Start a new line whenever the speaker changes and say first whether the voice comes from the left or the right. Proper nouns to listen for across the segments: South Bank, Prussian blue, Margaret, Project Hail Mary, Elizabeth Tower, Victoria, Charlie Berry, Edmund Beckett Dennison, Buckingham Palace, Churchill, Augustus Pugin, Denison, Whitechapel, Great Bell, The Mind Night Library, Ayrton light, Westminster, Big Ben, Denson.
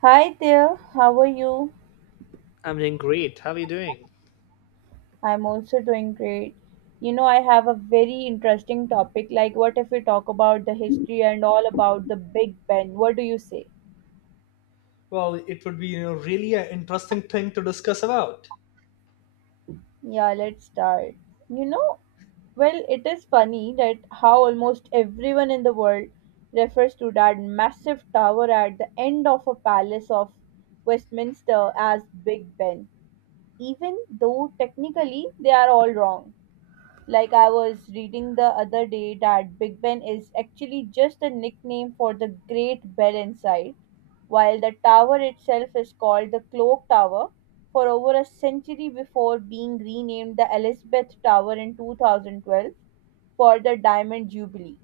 right: Hi there, how are you?
left: I'm doing great. How are you doing?
right: I'm also doing great. You know, I have a very interesting topic. Like, what if we talk about the history and all about the Big Ben? What do you say?
left: Well, it would be really an interesting thing to discuss about.
right: Yeah, let's start. You know, well, it is funny that how almost everyone in the world refers to that massive tower at the end of a palace of Westminster as Big Ben, even though technically they are all wrong. Like I was reading the other day that Big Ben is actually just a nickname for the Great Bell inside, while the tower itself is called the Clock Tower for over a century before being renamed the Elizabeth Tower in 2012 for the Diamond Jubilee.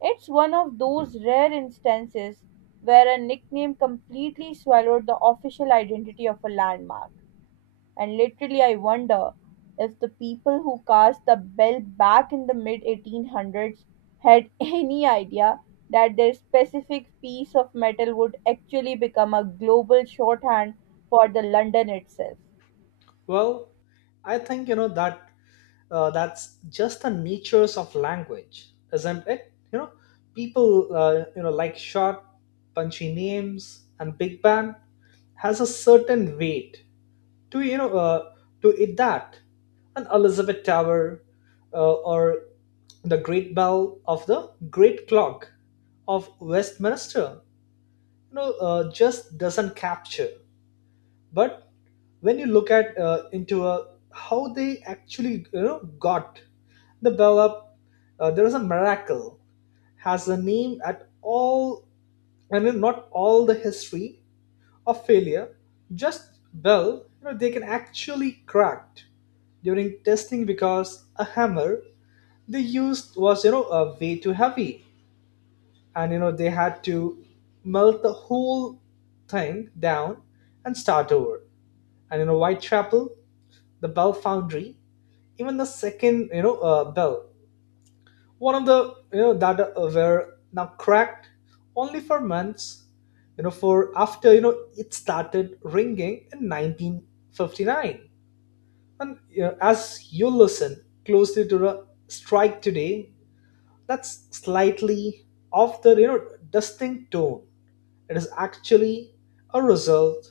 right: It's one of those rare instances where a nickname completely swallowed the official identity of a landmark. And literally, I wonder if the people who cast the bell back in the mid 1800s had any idea that their specific piece of metal would actually become a global shorthand for the London itself.
left: Well, I think that that's just the natures of language, isn't it? People like short, punchy names, and big bang has a certain weight to you know to it that an Elizabeth Tower or the Great Bell of the Great Clock of Westminster just doesn't capture. But when you look at into how they actually got the bell up. There is a miracle has a name at all. I mean, not all the history of failure just bell they can actually cracked during testing because a hammer they used was a way too heavy. And they had to melt the whole thing down and start over. And whitechapel the bell foundry even the second bell one of the that were now cracked only for months for after it started ringing in 1959. And as you listen closely to the strike today, that's slightly off the distinct tone. It is actually a result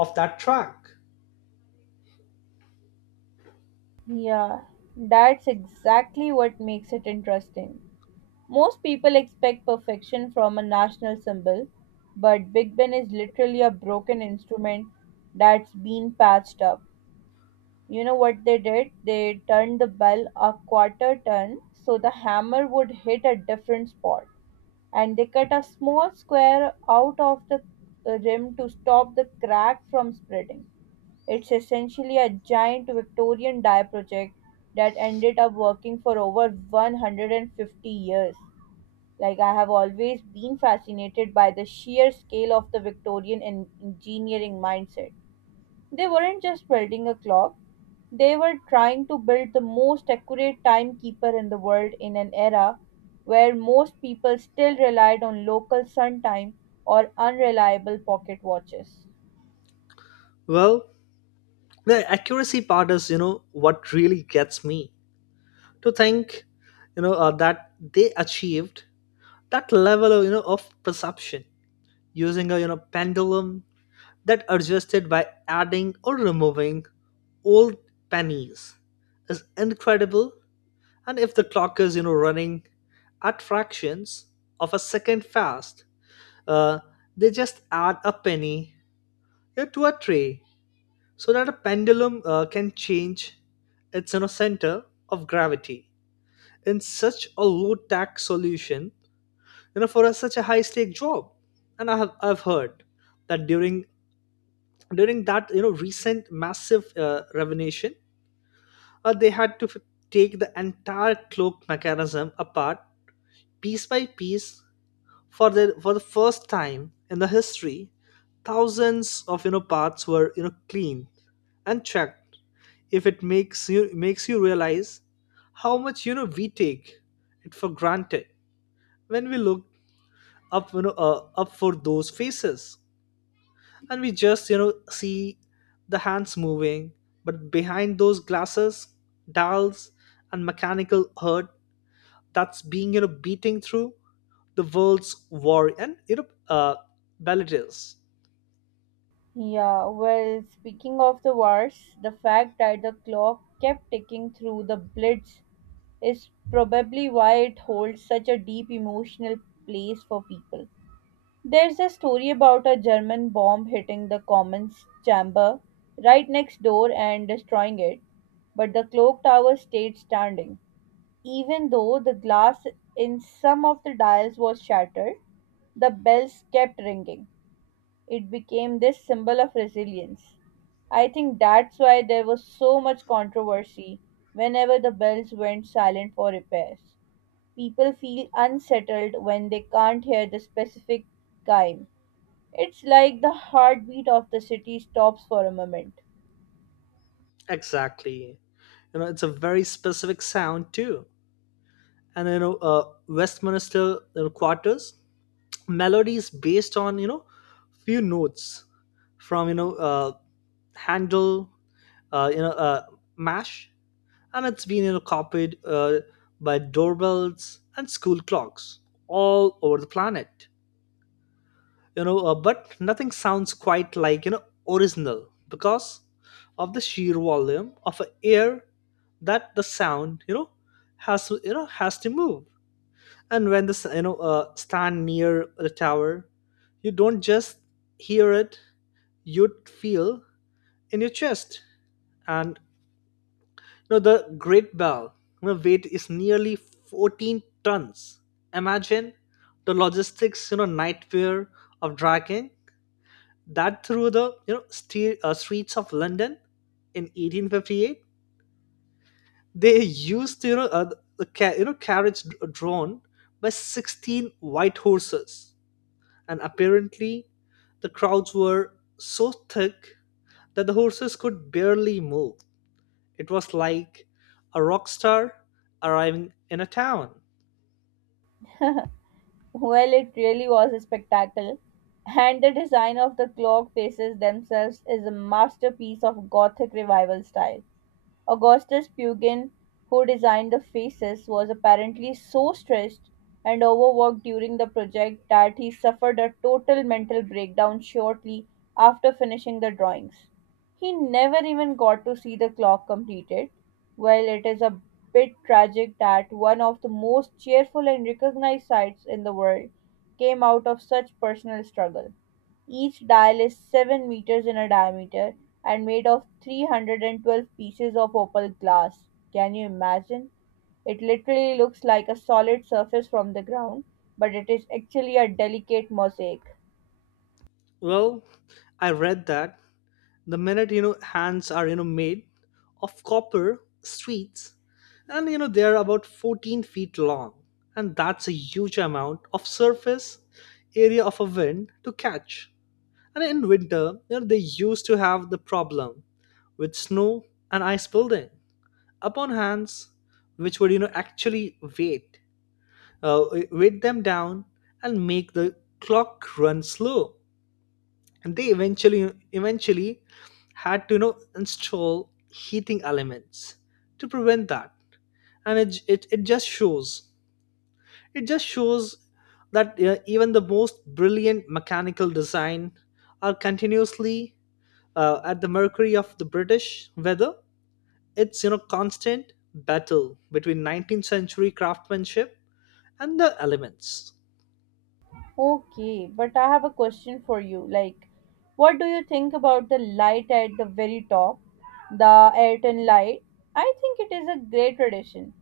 left: of that track.
right: Yeah, that's exactly what makes it interesting. Most people expect perfection from a national symbol, but Big Ben is literally a broken instrument that's been patched up. You know what they did? They turned the bell a quarter turn so the hammer would hit a different spot. And they cut a small square out of the rim to stop the crack from spreading. It's essentially a giant Victorian dye project that ended up working for over 150 years. Like, I have always been fascinated by the sheer scale of the Victorian engineering mindset. They weren't just building a clock, they were trying to build the most accurate timekeeper in the world in an era where most people still relied on local sun time or unreliable pocket watches.
left: Well, the accuracy part is, what really gets me to think, that they achieved that level of perception using a, pendulum that adjusted by adding or removing old pennies, is incredible. And if the clock is, running at fractions of a second fast, uh, they just add a penny, yeah, to a tray so that a pendulum can change its center of gravity, in such a low tax solution for a, such a high stake job. And I've heard that during that recent massive revelation they had to take the entire cloak mechanism apart piece by piece for the first time in the history. Thousands of parts were cleaned and checked. If it makes you realize how much we take it for granted when we look up you know up for those faces and we just see the hands moving. But behind those glasses, dials and mechanical hurt, that's being beating through the world's war and uh ballages.
right: Yeah, well, speaking of the wars, the fact that the clock kept ticking through the blitz is probably why it holds such a deep emotional place for people. There's a story about a German bomb hitting the Commons chamber right next door and destroying it, but the clock tower stayed standing. Even though the glass in some of the dials was shattered, the bells kept ringing. It became this symbol of resilience. I think that's why there was so much controversy whenever the bells went silent for repairs. People feel unsettled when they can't hear the specific chime. It's like the heartbeat of the city stops for a moment.
left: Exactly, it's a very specific sound too. And Westminster quarters melodies based on few notes from handle uh, you know uh, mash. And it's been copied by doorbells and school clocks all over the planet. But nothing sounds quite like original because of the sheer volume of a air that the sound has to move. And when the stand near the tower, you don't just hear it, you feel in your chest. And the great bell weight is nearly 14 tons. Imagine the logistics nightmare of dragging that through the streets of London in 1858. They used the carriage drawn by 16 white horses. And apparently the crowds were so thick that the horses could barely move. It was like a rock star arriving in a town.
right: Well, it really was a spectacle, and the design of the clock faces themselves is a masterpiece of Gothic revival style. Augustus Pugin, who designed the faces, was apparently so stressed and overworked during the project that he suffered a total mental breakdown shortly after finishing the drawings. He never even got to see the clock completed. While it is a bit tragic that one of the most cheerful and recognized sights in the world came out of such personal struggle. Each dial is 7 meters in a diameter and made of 312 pieces of opal glass. Can you imagine? It literally looks like a solid surface from the ground, but it is actually a delicate mosaic.
left: Well, I read that the minute hands are made of copper streets and they are about 14 feet long, and that's a huge amount of surface area of a wind to catch. And in winter, they used to have the problem with snow and ice building upon hands, which would actually weight, uh, weight them down and make the clock run slow. And they eventually had to install heating elements to prevent that. And it just shows it just shows that even the most brilliant mechanical design are continuously at the mercury of the British weather. It's constant battle between 19th century craftsmanship and the elements.
right: Okay, but I have a question for you. Like, what do you think about the light at the very top, the Ayrton light? I think it is a great tradition.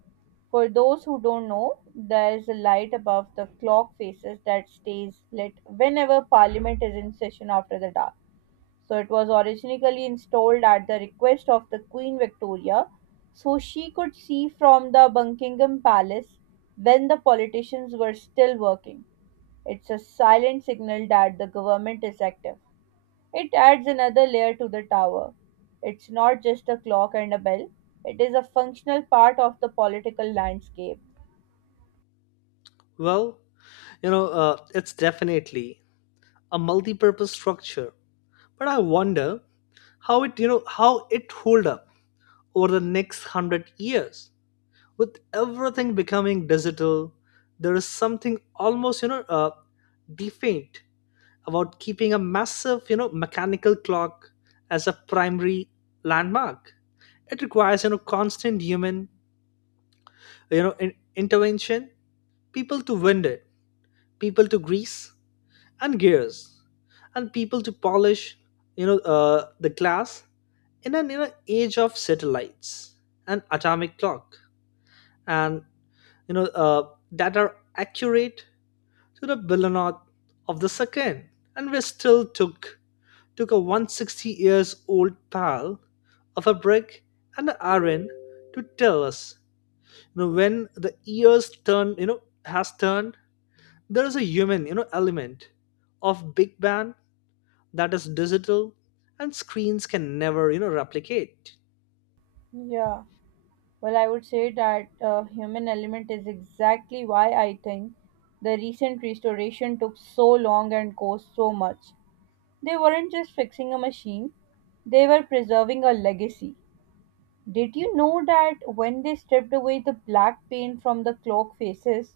right: For those who don't know, there is a light above the clock faces that stays lit whenever Parliament is in session after the dark. So it was originally installed at the request of the Queen Victoria, so she could see from the Buckingham Palace when the politicians were still working. It's a silent signal that the government is active. It adds another layer to the tower. It's not just a clock and a bell, it is a functional part of the political landscape.
left: Well, it's definitely a multi-purpose structure, but I wonder how it hold up over the next hundred years with everything becoming digital. There is something almost defiant about keeping a massive, mechanical clock as a primary landmark. It requires, constant human, intervention, people to wind it, people to grease and gears, and people to polish, the glass in an age of satellites and atomic clock, and that are accurate to the billionth of the second. And we still took a 160 years old pal of a brick and an iron to tell us when the years turn has turned. There is a human element of big band that is digital and screens can never replicate.
right: Yeah, well, I would say that human element is exactly why I think the recent restoration took so long and cost so much. They weren't just fixing a machine, they were preserving a legacy. Did you know that when they stripped away the black paint from the clock faces,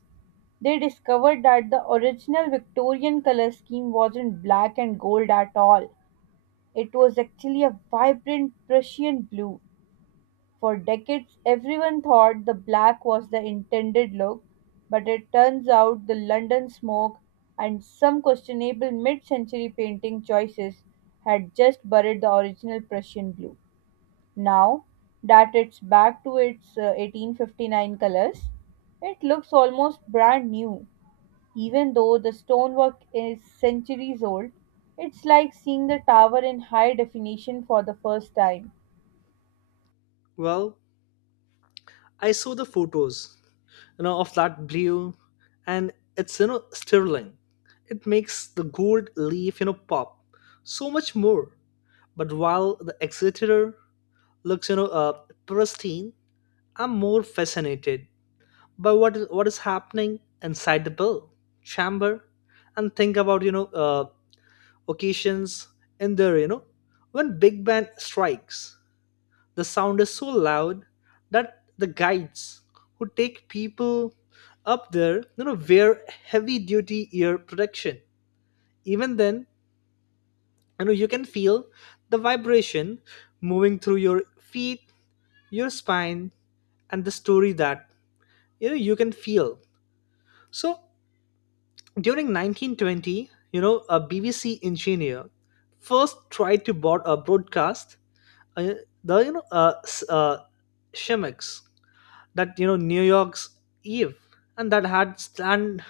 right: they discovered that the original Victorian colour scheme wasn't black and gold at all. It was actually a vibrant Prussian blue. For decades, everyone thought the black was the intended look, but it turns out the London smoke and some questionable mid century painting choices had just buried the original Prussian blue. Now that it's back to its 1859 colors, it looks almost brand new. Even though the stonework is centuries old, it's like seeing the tower in high definition for the first time.
left: Well, I saw the photos of that blue and it's sterling. It makes the gold leaf pop so much more. But while the exeter looks pristine, I'm more fascinated by what is happening inside the bill chamber. And think about occasions in there when big band strikes. The sound is so loud that the guides who take people up there wear heavy duty ear protection. Even then, you can feel the vibration moving through your feet, your spine, and the story that you can feel. So during 1920, a BBC engineer first tried to board a broadcast, uh, the shimmicks that New York's Eve, and that had stand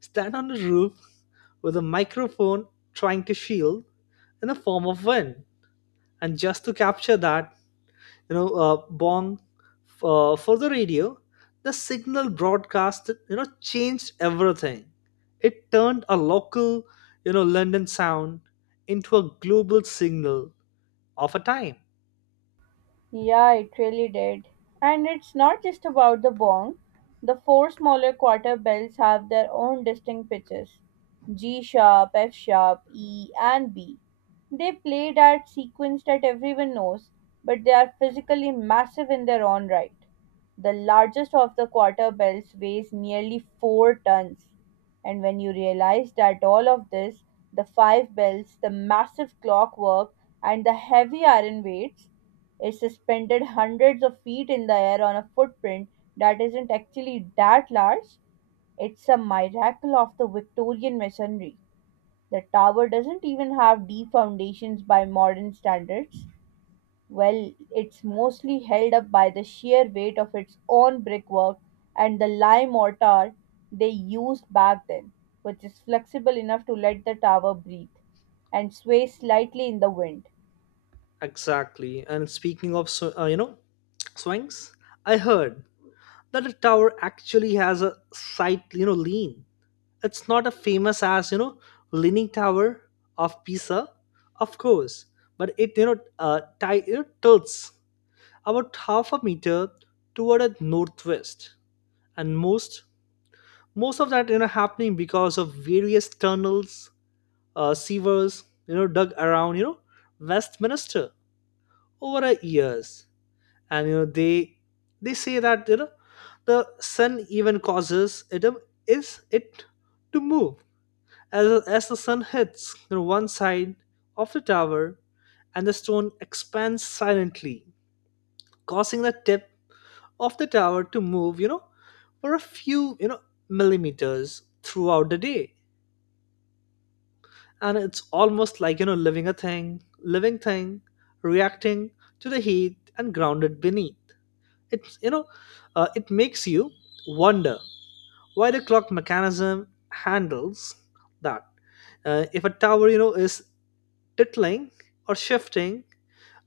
left: stand on the roof with a microphone trying to shield in the form of wind and just to capture that bong for the radio. The signal broadcast changed everything. It turned a local London sound into a global signal of a time.
right: Yeah, it really did. And it's not just about the bong. The four smaller quarter bells have their own distinct pitches: G sharp, F sharp, E, and B. They played at sequence that everyone knows, but they are physically massive in their own right. The largest of the quarter bells weighs nearly 4 tons. And when you realize that all of this, the five bells, the massive clockwork, and the heavy iron weights, is suspended hundreds of feet in the air on a footprint that isn't actually that large. It's a miracle of the Victorian masonry. The tower doesn't even have deep foundations by modern standards. Well, it's mostly held up by the sheer weight of its own brickwork and the lime mortar they used back then, which is flexible enough to let the tower breathe and sway slightly in the wind.
left: Exactly, and speaking of swings, I heard that the tower actually has a slight lean. It's not as famous as leaning tower of Pisa, of course, but it tilts about half a meter toward a northwest. And most of that happening because of various tunnels, sewers dug around Westminster over a years. And they say that the sun even causes it, is it to move as the sun hits one side of the tower and the stone expands silently, causing the tip of the tower to move, for a few, millimeters throughout the day. And it's almost like, living thing, reacting to the heat and grounded beneath. It's, it makes you wonder why the clock mechanism handles that. If a tower, is tittling or shifting,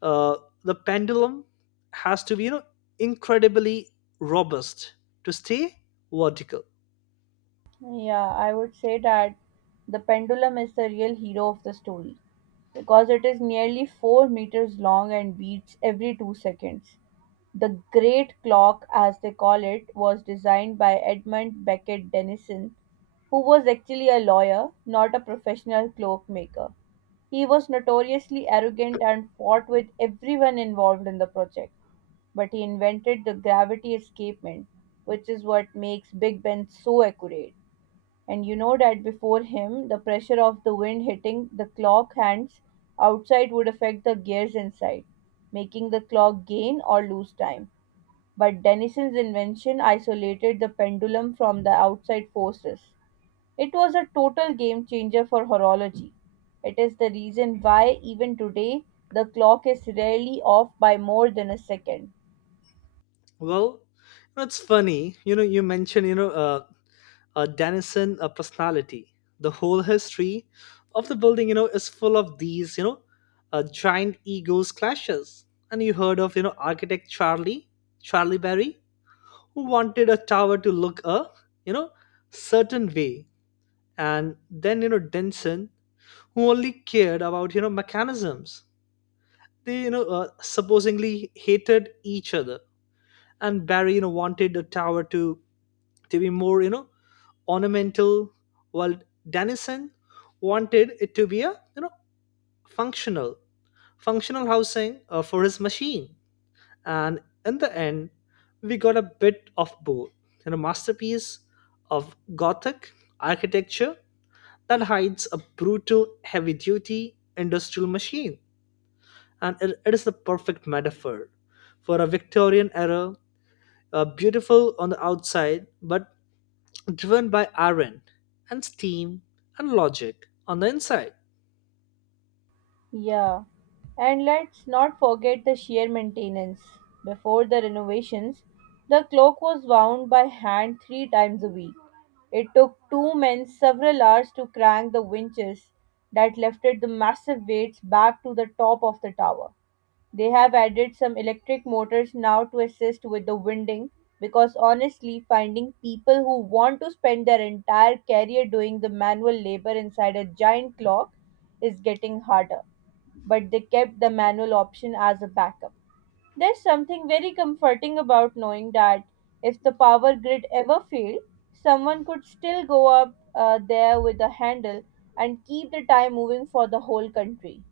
left: uh, the pendulum has to be, incredibly robust to stay vertical.
right: Yeah, I would say that the pendulum is the real hero of the story because it is nearly 4 meters long and beats every 2 seconds. The Great Clock, as they call it, was designed by Edmund Beckett Dennison, who was actually a lawyer, not a professional cloak maker. He was notoriously arrogant and fought with everyone involved in the project, but he invented the gravity escapement, which is what makes Big Ben so accurate. And you know that before him, the pressure of the wind hitting the clock hands outside would affect the gears inside, making the clock gain or lose time. But Denison's invention isolated the pendulum from the outside forces. It was a total game changer for horology. It is the reason why, even today, the clock is rarely off by more than a second.
left: Well, it's funny, you mentioned, Denison personality. The whole history of the building, is full of these, giant egos clashes. And you heard of, architect Charlie Berry, who wanted a tower to look a, you know, certain way. And then, Denson, who only cared about, mechanisms. They, supposedly hated each other. And Barry, wanted a tower to be more ornamental while Dennison wanted it to be a functional functional housing for his machine. And in the end, we got a bit of both, and a masterpiece of Gothic architecture that hides a brutal heavy duty industrial machine. And it is the perfect metaphor for a Victorian era, beautiful on the outside but driven by iron and steam and logic on the inside.
right: Yeah, and let's not forget the sheer maintenance. Before the renovations, the clock was wound by hand three times a week. It took two men several hours to crank the winches that lifted the massive weights back to the top of the tower. They have added some electric motors now to assist with the winding because honestly, finding people who want to spend their entire career doing the manual labor inside a giant clock is getting harder, but they kept the manual option as a backup. There's something very comforting about knowing that if the power grid ever failed, someone could still go up there with a handle and keep the time moving for the whole country.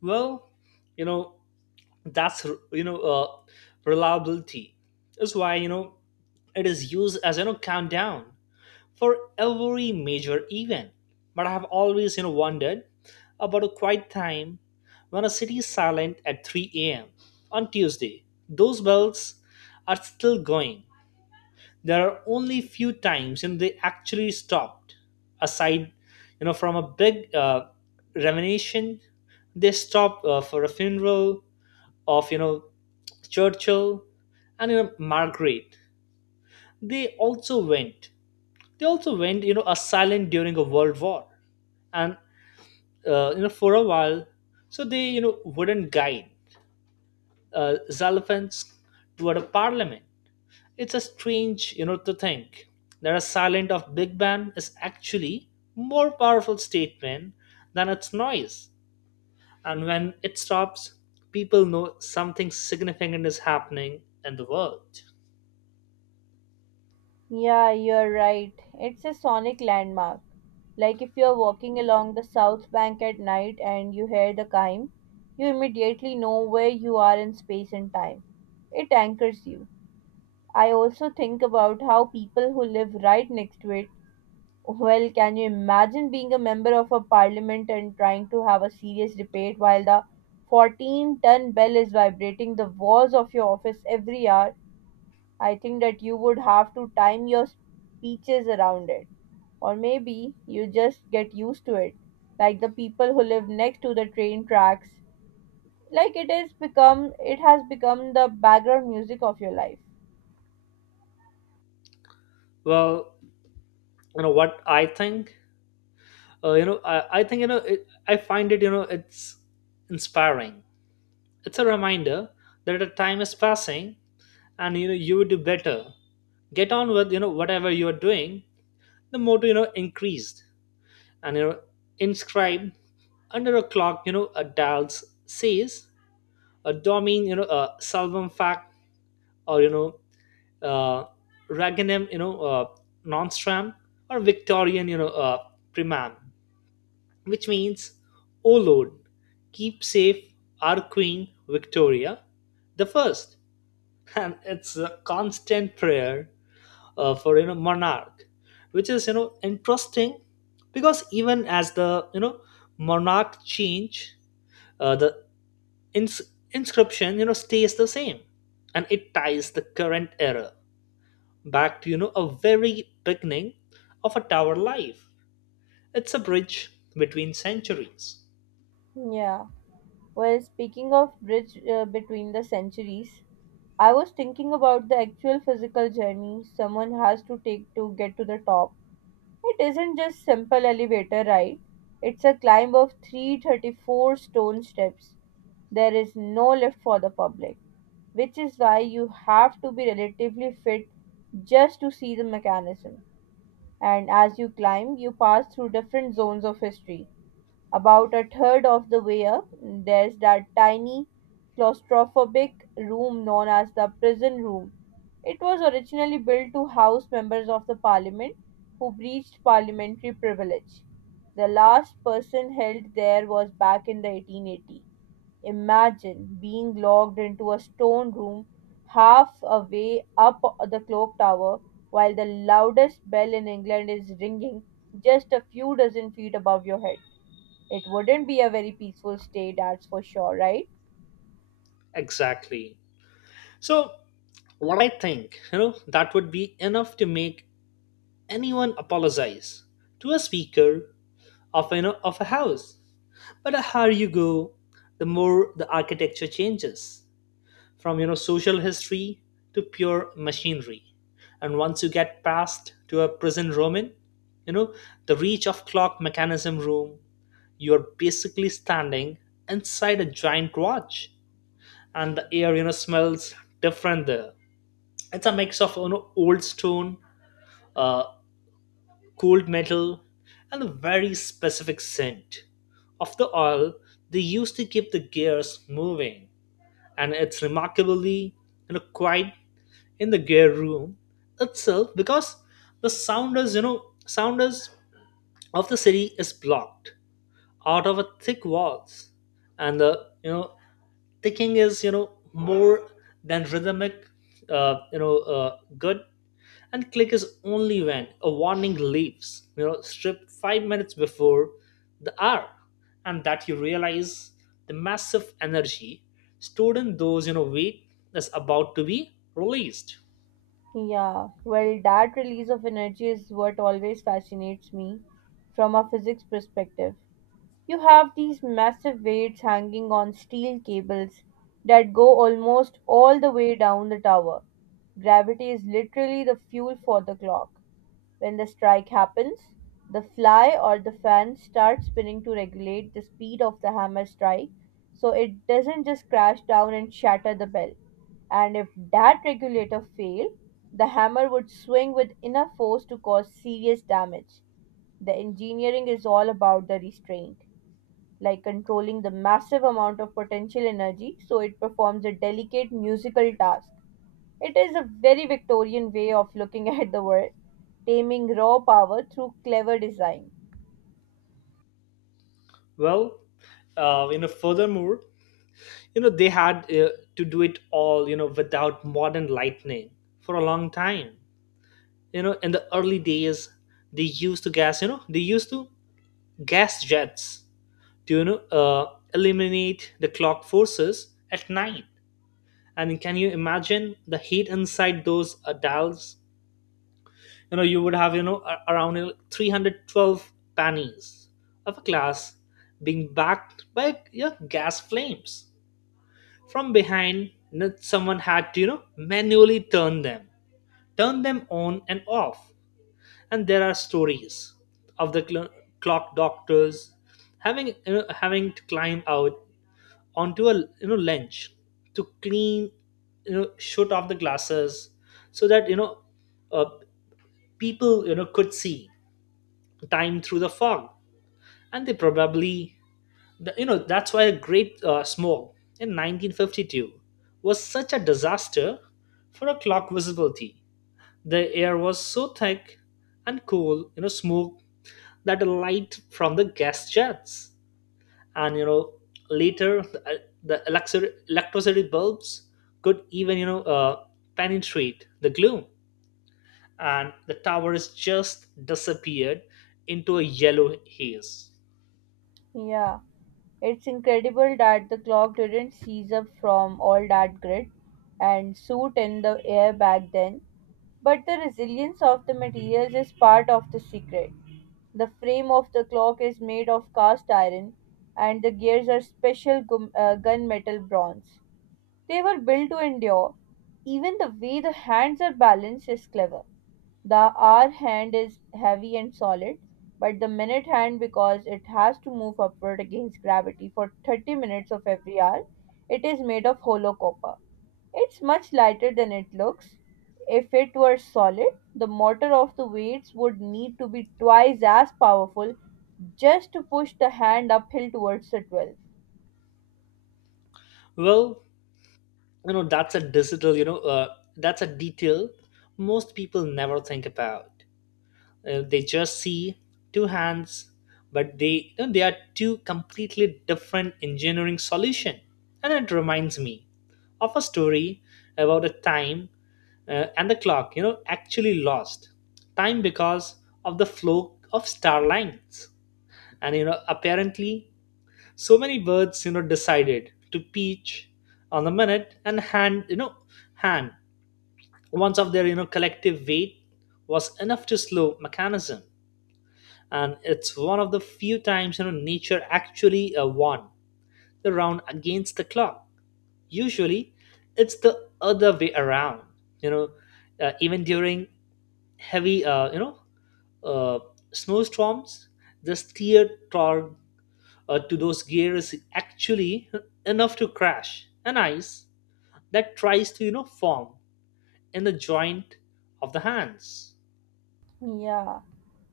left: Well, you know, that's, you know, uh, reliability is why, it is used as, countdown for every major event. But I have always, wondered about a quiet time when a city is silent at 3 a.m. on Tuesday. Those bells are still going. There are only few times and they actually stopped aside from a big revelation. They stopped for a funeral of Churchill and Margaret. They also went they also went a silent during a world war and for a while, so they wouldn't guide Xenophon's toward a parliament. It's a strange, you know, to think that a silent of Big Bang is actually more powerful statement than its noise. And when it stops, people know something significant is happening in the world.
right: Yeah, you're right. It's a sonic landmark. Like if you're walking along the South Bank at night and you hear the chime, you immediately know where you are in space and time. It anchors you. I also think about how people who live right next to it, well, can you imagine being a member of a parliament and trying to have a serious debate while the 14-ton bell is vibrating the walls of your office every hour? I think that you would have to time your speeches around it. Or maybe you just get used to it, like the people who live next to the train tracks. Like it has become the background music of your life.
left: Well, you know what I think. I think you know. It, I find it. You know, it's inspiring. It's a reminder that the time is passing, and you know you would do better. Get on with you know whatever you are doing. The motto you know increased and you know, inscribed under a clock, you know, a dal's says, a domin, you know, a salvum fact, or uh, raganum, nonstram, or Victorian, primam, which means, O Lord, keep safe our Queen Victoria the first, and it's a constant prayer for you know monarch, which is you know interesting because even as the you know monarch change, the ins- inscription you know stays the same, and it ties the current era back to you know a very beginning of a tower life. It's a bridge between centuries.
right: Yeah. Well, speaking of bridge between the centuries, I was thinking about the actual physical journey someone has to take to get to the top. It isn't just simple elevator ride. It's a climb of 334 stone steps. There is no lift for the public, which is why you have to be relatively fit just to see the mechanism. And as you climb, you pass through different zones of history. About a third of the way up, there's that tiny, claustrophobic room known as the prison room. It was originally built to house members of the parliament who breached parliamentary privilege. The last person held there was back in the 1880. Imagine being locked into a stone room half away up the clock tower while the loudest bell in England is ringing just a few dozen feet above your head. It wouldn't be a very peaceful stay, that's for sure, right?
left: Exactly. So what I think you know that would be enough to make anyone apologize to a speaker of you know of a house. But the higher you go, the more the architecture changes from you know social history to pure machinery. And once you get past to a present Roman, you know, the reach of clock mechanism room, you're basically standing inside a giant watch. And the air, you know, smells different there. It's a mix of you know old stone, uh, cold metal, and a very specific scent of the oil they used to keep the gears moving. And it's remarkably you know, quiet in the gear room itself because the sounders of the city is blocked out of a thick walls. And the you know ticking is you know more than rhythmic, good and click is only when a warning leaves you know stripped 5 minutes before the hour, and that you realize the massive energy stored in those you know weight that's about to be released.
right: Yeah, well, that release of energy is what always fascinates me from a physics perspective. You have these massive weights hanging on steel cables that go almost all the way down the tower. Gravity is literally the fuel for the clock. When the strike happens, the fly or the fan starts spinning to regulate the speed of the hammer strike so it doesn't just crash down and shatter the bell. And if that regulator failed, the hammer would swing with enough force to cause serious damage. The engineering is all about the restraint, like controlling the massive amount of potential energy so it performs a delicate musical task. It is a very Victorian way of looking at the world, taming raw power through clever design.
left: Well, furthermore you know they had to do it all you know without modern lightning for a long time. You know in the early days they used to gas you know they used to gas jets to eliminate the clock forces at night. And can you imagine the heat inside those dolls? You know, you would have you know around you know, 312 pannies of a class being backed by yeah, gas flames from behind. Someone had to you know manually turn them on and off. And there are stories of the clock doctors having to climb out onto a you know lens to clean you know shoot off the glasses so that you know uh, people you know could see time through the fog. And they probably you know that's why a great smoke in 1952 was such a disaster for a clock visibility. The air was so thick and cool you know smoke that the light from the gas jets and you know later the electricity bulbs could even penetrate the gloom, and the tower has just disappeared into a yellow haze.
right: Yeah, it's incredible that the clock didn't seize up from all that grit and soot in the air back then. But the resilience of the materials is part of the secret. The frame of the clock is made of cast iron, and the gears are special gunmetal bronze. They were built to endure. Even the way the hands are balanced is clever. The hour hand is heavy and solid, but the minute hand, because it has to move upward against gravity for 30 minutes of every hour, it is made of hollow copper. It's much lighter than it looks. If it were solid, the motor of the weights would need to be twice as powerful just to push the hand uphill towards the 12.
left: Well, that's a digital you know that's a detail most people never think about. They just see two hands, but they you know, they are two completely different engineering solution. And it reminds me of a story about a time and the clock you know actually lost time because of the flow of star lines. And you know apparently so many birds you know decided to peach on the minute and hand. Once of their you know collective weight was enough to slow mechanism, and it's one of the few times you know nature actually won the round against the clock. Usually it's the other way around, you know. Even during heavy uh, snowstorms, the steer torque to those gears is actually enough to crash an ice that tries to you know form in the joint of the hands.
right: Yeah,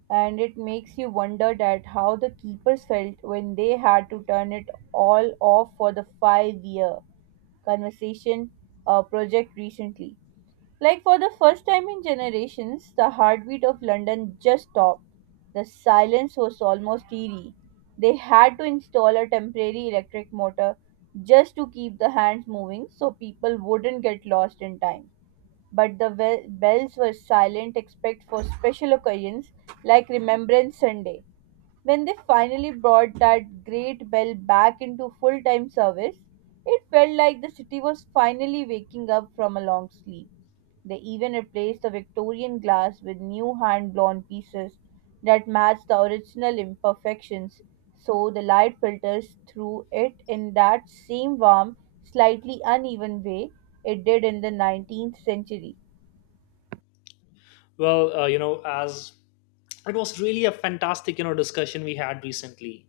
right: and it makes you wonder that how the keepers felt when they had to turn it all off for the five-year conversation project recently. Like for the first time in generations, the heartbeat of London just stopped. The silence was almost eerie. They had to install a temporary electric motor just to keep the hands moving so people wouldn't get lost in time. But the bells were silent except for special occasions like Remembrance Sunday. When they finally brought that great bell back into full time service, it felt like the city was finally waking up from a long sleep. They even replaced the Victorian glass with new hand blown pieces that matched the original imperfections, so the light filters through it in that same warm, slightly uneven way it did in the 19th century.
left: Well you know as it was really a fantastic you know discussion we had recently,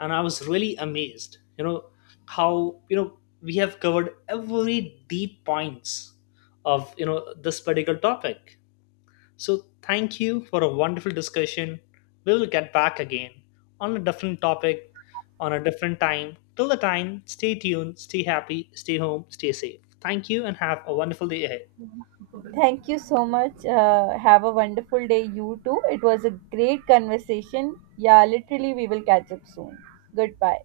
left: and I was really amazed you know how you know we have covered every deep points of you know this particular topic. So thank you for a wonderful discussion. We will get back again on a different topic on a different time. Till the time, stay tuned, stay happy, stay home, stay safe. Thank you and have a wonderful day ahead.
right: Thank you so much. Have a wonderful day, you too. It was a great conversation. Yeah, literally, we will catch up soon. Goodbye.